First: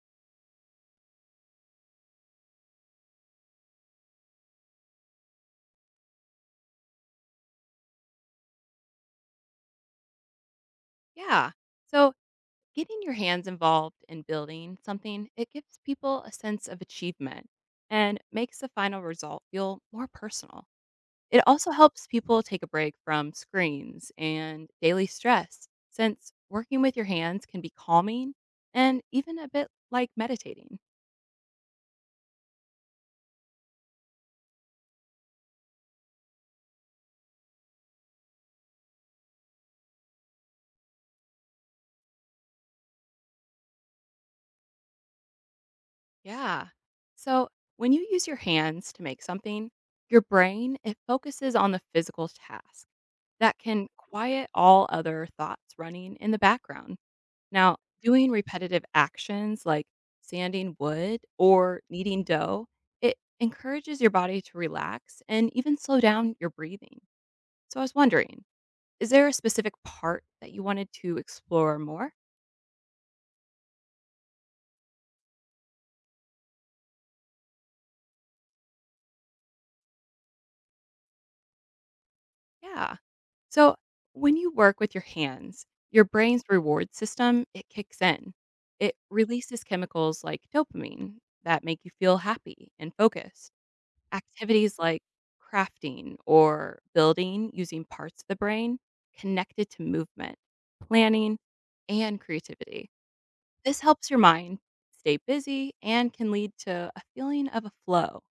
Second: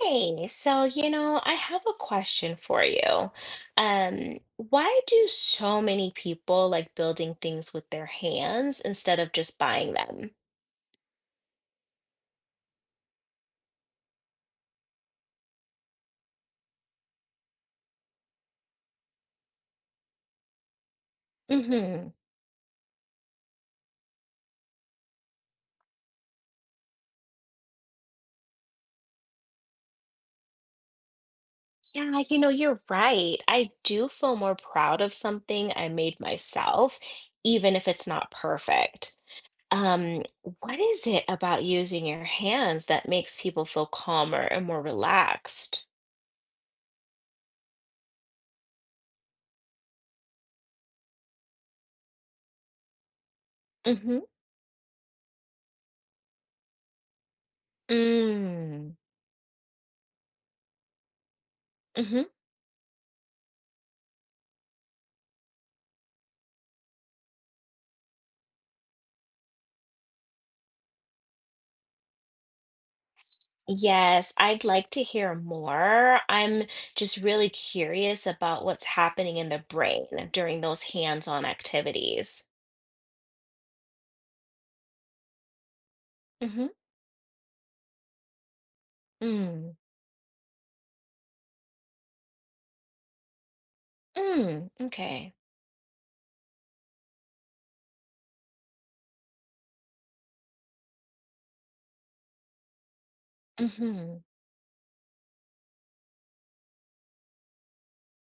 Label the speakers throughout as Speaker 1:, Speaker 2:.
Speaker 1: Hey, so I have a question for you. Why do so many people like building things with their hands instead of just buying them?
Speaker 2: Yeah. So, getting your hands involved in building something, it gives people a sense of achievement and makes the final result feel more personal. It also helps
Speaker 1: Hmm.
Speaker 2: people take a break from screens and daily stress, since working with your hands can be calming and even a bit like meditating.
Speaker 1: Yeah, you're right. I do feel more proud of something I made myself, even if it's not perfect. Um, what is it about using your hands that makes people feel calmer and more relaxed?
Speaker 2: Yeah. So, when you use your hands to make something, your brain it focuses on the physical task that can
Speaker 1: Mm-hmm.
Speaker 2: quiet all other thoughts running in the background. Now, doing repetitive actions like sanding wood or kneading
Speaker 1: Mm-hmm.
Speaker 2: dough, it encourages your body to relax and even slow down your breathing. So I was wondering, is there a specific part that you wanted to explore more?
Speaker 1: Yes, I'd like to hear more. I'm just really curious about what's happening in the brain during those hands-on activities.
Speaker 2: Yeah. So when you work with your hands, your brain's
Speaker 1: Mm-hmm.
Speaker 2: reward system, it kicks in. It releases
Speaker 1: Mm.
Speaker 2: chemicals like dopamine that make you feel happy and focused.
Speaker 1: Mm.
Speaker 2: Activities like
Speaker 1: Okay.
Speaker 2: crafting or building using parts of the brain connected to movement, planning, and creativity. This helps
Speaker 1: Mm-hmm.
Speaker 2: your mind stay busy and can lead to a feeling of a flow.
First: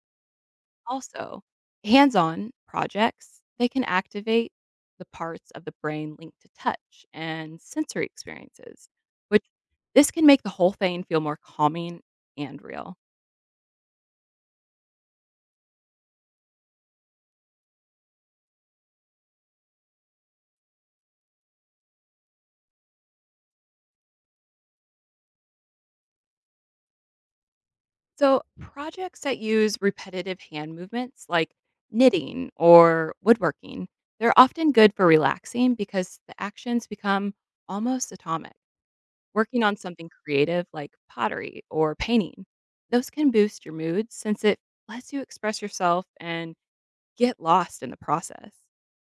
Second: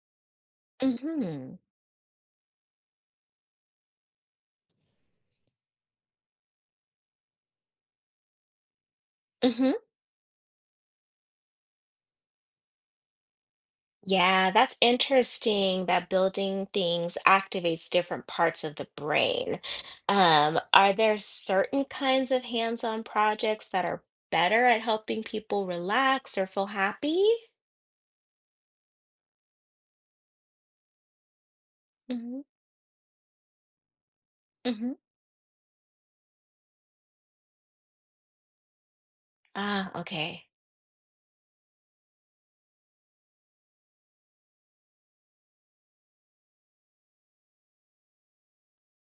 Speaker 2: Also,
Speaker 1: Mm-hmm.
Speaker 2: hands-on projects, they can activate the parts of the brain linked to touch and sensory experiences, which
Speaker 1: Mm-hmm.
Speaker 2: this can make the whole thing feel more calming and real.
Speaker 1: Yeah, that's interesting that building things activates different parts of the brain. Are there certain kinds of hands-on projects that are better at helping people relax or feel happy?
Speaker 2: So, projects that use repetitive hand movements like
Speaker 1: Mm-hmm.
Speaker 2: knitting or woodworking, they're often good for relaxing because the actions become almost atomic. Working on
Speaker 1: Ah,
Speaker 2: something
Speaker 1: okay.
Speaker 2: creative like pottery or painting, those can boost your mood since it lets you express yourself and get lost in the process.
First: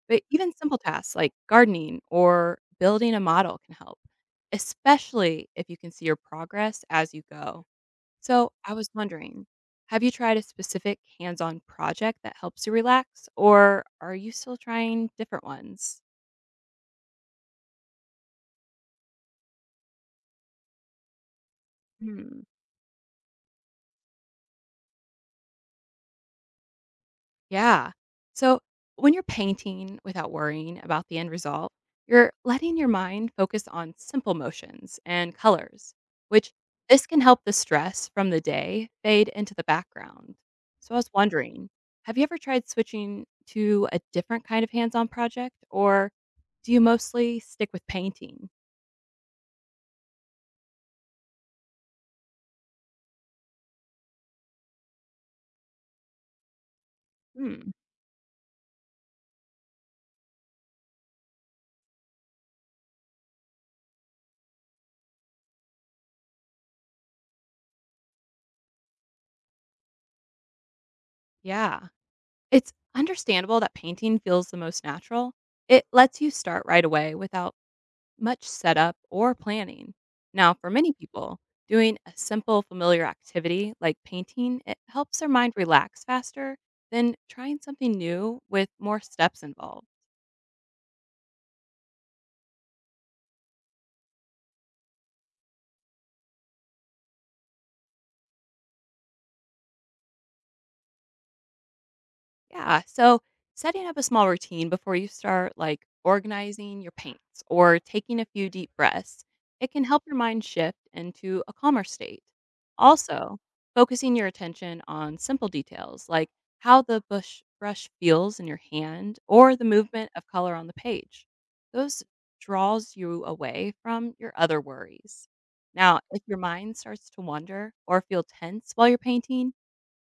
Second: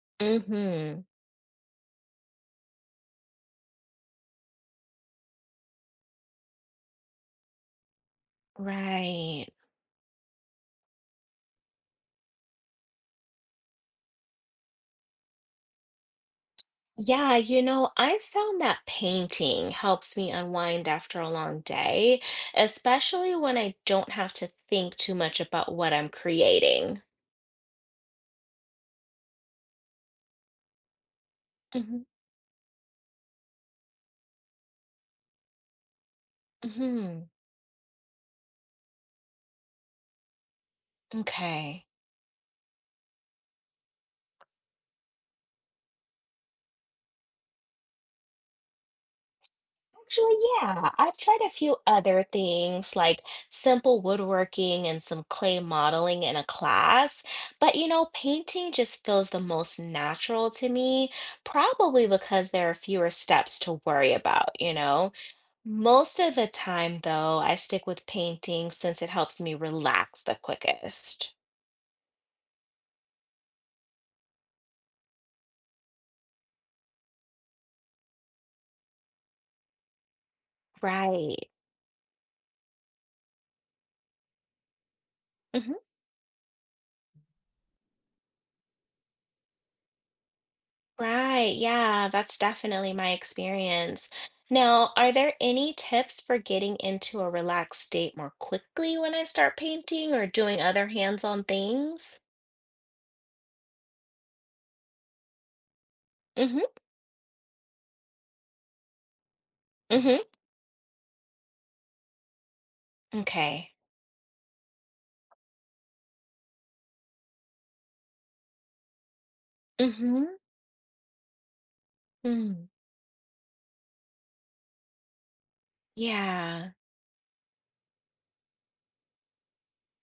Speaker 2: But even simple
Speaker 1: Mm-hmm.
Speaker 2: tasks like gardening or building a model can help, especially if you can see your progress as you go. So I was wondering,
Speaker 1: Right.
Speaker 2: have you tried a specific hands on project that helps you relax, or are you still trying different ones?
Speaker 1: Yeah, I found that painting helps me unwind after a long day,
Speaker 2: Hmm.
Speaker 1: especially when I don't have to think too much about what I'm creating.
Speaker 2: Yeah. So when you're painting without worrying about the end result,
Speaker 1: Mm-hmm.
Speaker 2: you're letting your mind focus on simple motions and colors, which this can
Speaker 1: Mm-hmm.
Speaker 2: help the stress from the day fade into the background. So I was wondering,
Speaker 1: Okay.
Speaker 2: have you ever tried switching to a different kind of hands on project, or do you mostly stick with painting?
Speaker 1: Actually, yeah, I've tried a few other things like simple woodworking and some clay modeling in a class,
Speaker 2: Hmm.
Speaker 1: but painting just feels the most natural to me, probably because there are fewer steps to worry about. Most of the time, though, I stick with painting since it helps me relax the quickest.
Speaker 2: Yeah. It's understandable that painting feels the most natural. It lets you start right away without much setup or planning. Now, for many people,
Speaker 1: Right.
Speaker 2: doing a simple, familiar activity like painting, it helps their mind relax faster than trying something new with more steps involved.
Speaker 1: Right. Yeah, that's definitely my experience. Now, are there any tips for getting into a relaxed state more quickly when I start painting or doing other hands-on things?
Speaker 2: Yeah. So setting up a small routine before you start, like
Speaker 1: Mm-hmm.
Speaker 2: organizing your paints or taking a few deep breaths, it can help your
Speaker 1: Mm-hmm.
Speaker 2: mind shift into a calmer state. Also,
Speaker 1: Okay.
Speaker 2: focusing your attention on simple details like how the bush brush feels in your hand or the movement
Speaker 1: Mm-hmm.
Speaker 2: of color on the page. Those
Speaker 1: Mm.
Speaker 2: draws you away from your other worries. Now, if your
Speaker 1: Yeah.
Speaker 2: mind starts to wander or feel tense while you're painting,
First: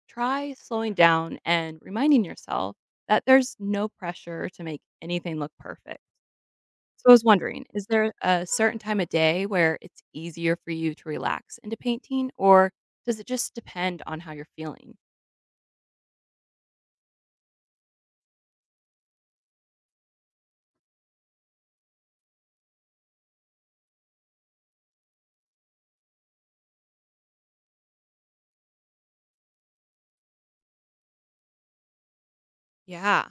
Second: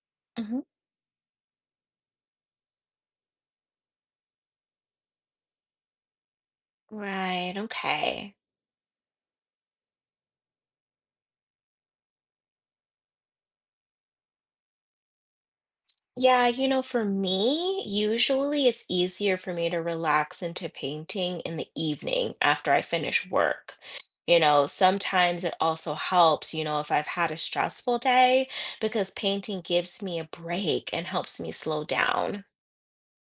Speaker 2: try
Speaker 1: Mm-hmm.
Speaker 2: slowing down and reminding yourself that there's no pressure to make anything look perfect. So I was
Speaker 1: Right.
Speaker 2: wondering, is there
Speaker 1: Okay.
Speaker 2: a certain time of day where it's easier for you to relax into painting, or does it just depend on how you're feeling?
Speaker 1: Yeah, for me, usually it's easier for me to relax into painting in the evening after I finish work. Sometimes it also helps, if I've had a stressful day, because painting gives me a break and helps me slow down.
Speaker 2: Yeah.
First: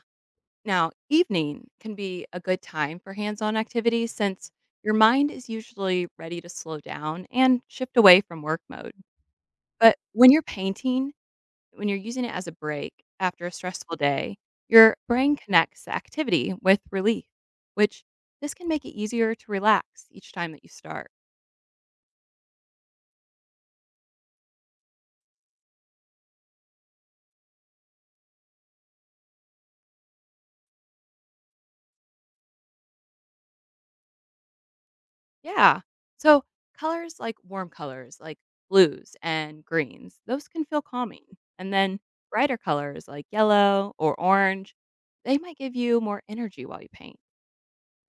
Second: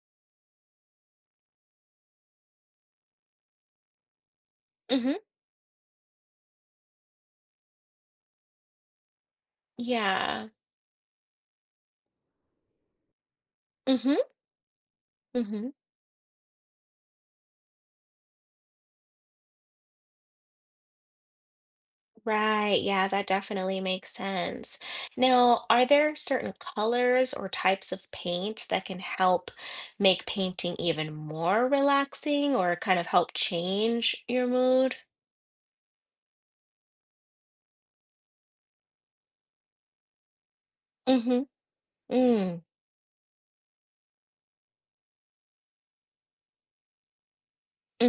Speaker 2: Now, evening can be a good time for hands on activities since your
Speaker 1: Mm-hmm.
Speaker 2: mind is usually ready to slow down and shift away from work mode. But when you're
Speaker 1: Yeah.
Speaker 2: painting, when you're using it as a break after a stressful
Speaker 1: Mm-hmm.
Speaker 2: day, your brain
Speaker 1: Mm-hmm.
Speaker 2: connects the activity with relief, which this can make it easier to relax each time that you start.
Speaker 1: Right, yeah, that definitely makes sense. Now, are there certain colors or types of paint that can help make painting even more relaxing or kind of help change your mood?
Speaker 2: Yeah. So, colors like warm colors, like blues and greens, those can feel calming.
Speaker 1: Mm-hmm.
Speaker 2: And then brighter
Speaker 1: Mm,
Speaker 2: colors like yellow or orange, they might give you more energy while you paint.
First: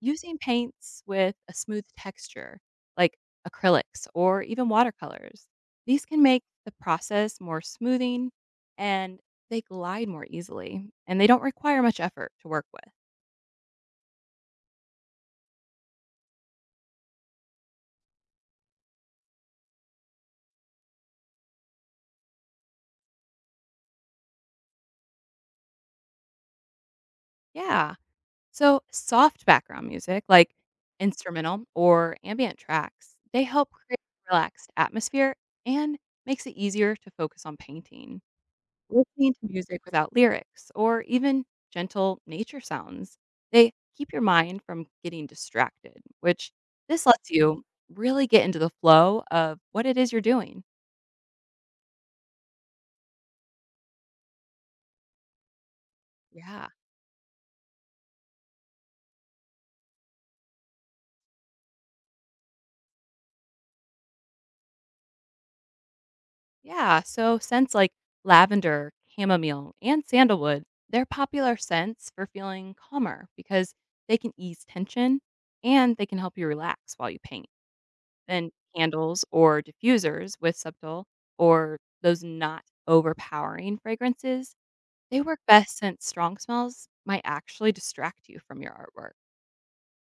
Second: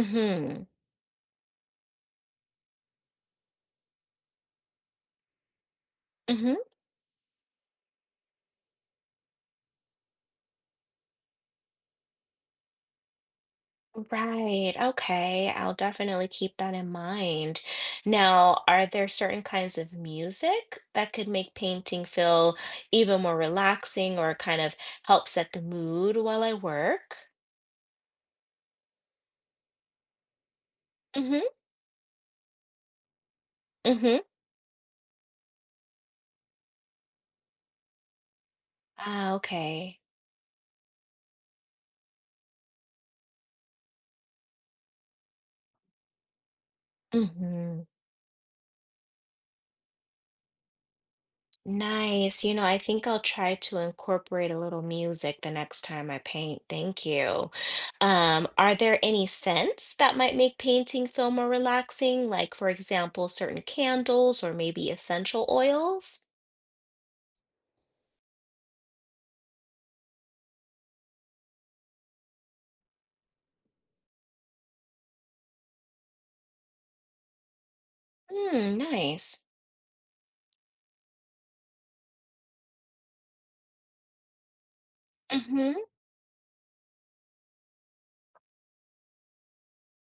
Speaker 2: Using paints with a smooth texture, like acrylics or even watercolors, these can make
Speaker 1: Mm-hmm.
Speaker 2: the process more smoothing and they glide more easily and they don't require much effort to work with.
Speaker 1: Right. Okay. I'll definitely keep that in mind. Now, are there certain kinds of music that could make painting feel even more relaxing or kind of help set the mood while I work?
Speaker 2: Yeah. So, soft background music, like
Speaker 1: Mm-hmm.
Speaker 2: instrumental or ambient tracks, they help create
Speaker 1: Mm-hmm.
Speaker 2: a relaxed atmosphere and makes it easier to focus on painting.
Speaker 1: Ah,
Speaker 2: Listening to music
Speaker 1: okay.
Speaker 2: without lyrics or even gentle nature sounds, they keep your mind from getting distracted, which this lets you
Speaker 1: Mm-hmm.
Speaker 2: really get into the flow of what it is you're doing.
Speaker 1: Nice. I think I'll try to incorporate a little music the next time I paint.
Speaker 2: Yeah.
Speaker 1: Thank you. Are there any scents that might make painting feel more relaxing? Like, for example, certain candles or maybe essential oils?
Speaker 2: Yeah, so scents like lavender, chamomile, and sandalwood, they're popular scents for feeling calmer because they can ease tension and they can help you relax while you paint. And
Speaker 1: Hmm,
Speaker 2: candles
Speaker 1: nice.
Speaker 2: or diffusers with subtle or those not overpowering fragrances, they work best
Speaker 1: Mm-hmm.
Speaker 2: since strong smells might actually distract you from your artwork.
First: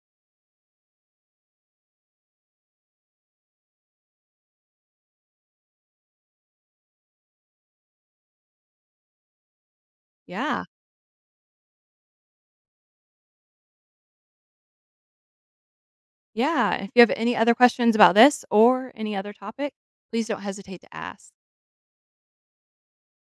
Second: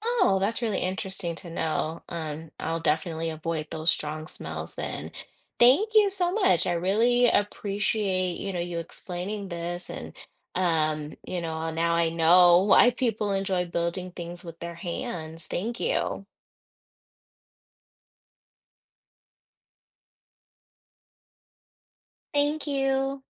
Speaker 1: Oh, that's really interesting to know. I'll definitely avoid those strong smells then. Thank you so much. I really appreciate you explaining this and
Speaker 2: Yeah.
Speaker 1: now I know why people enjoy building things with their hands. Thank you.
Speaker 2: Yeah. If you have any other questions about this or any other topic, please don't hesitate to ask.
Speaker 1: Thank you.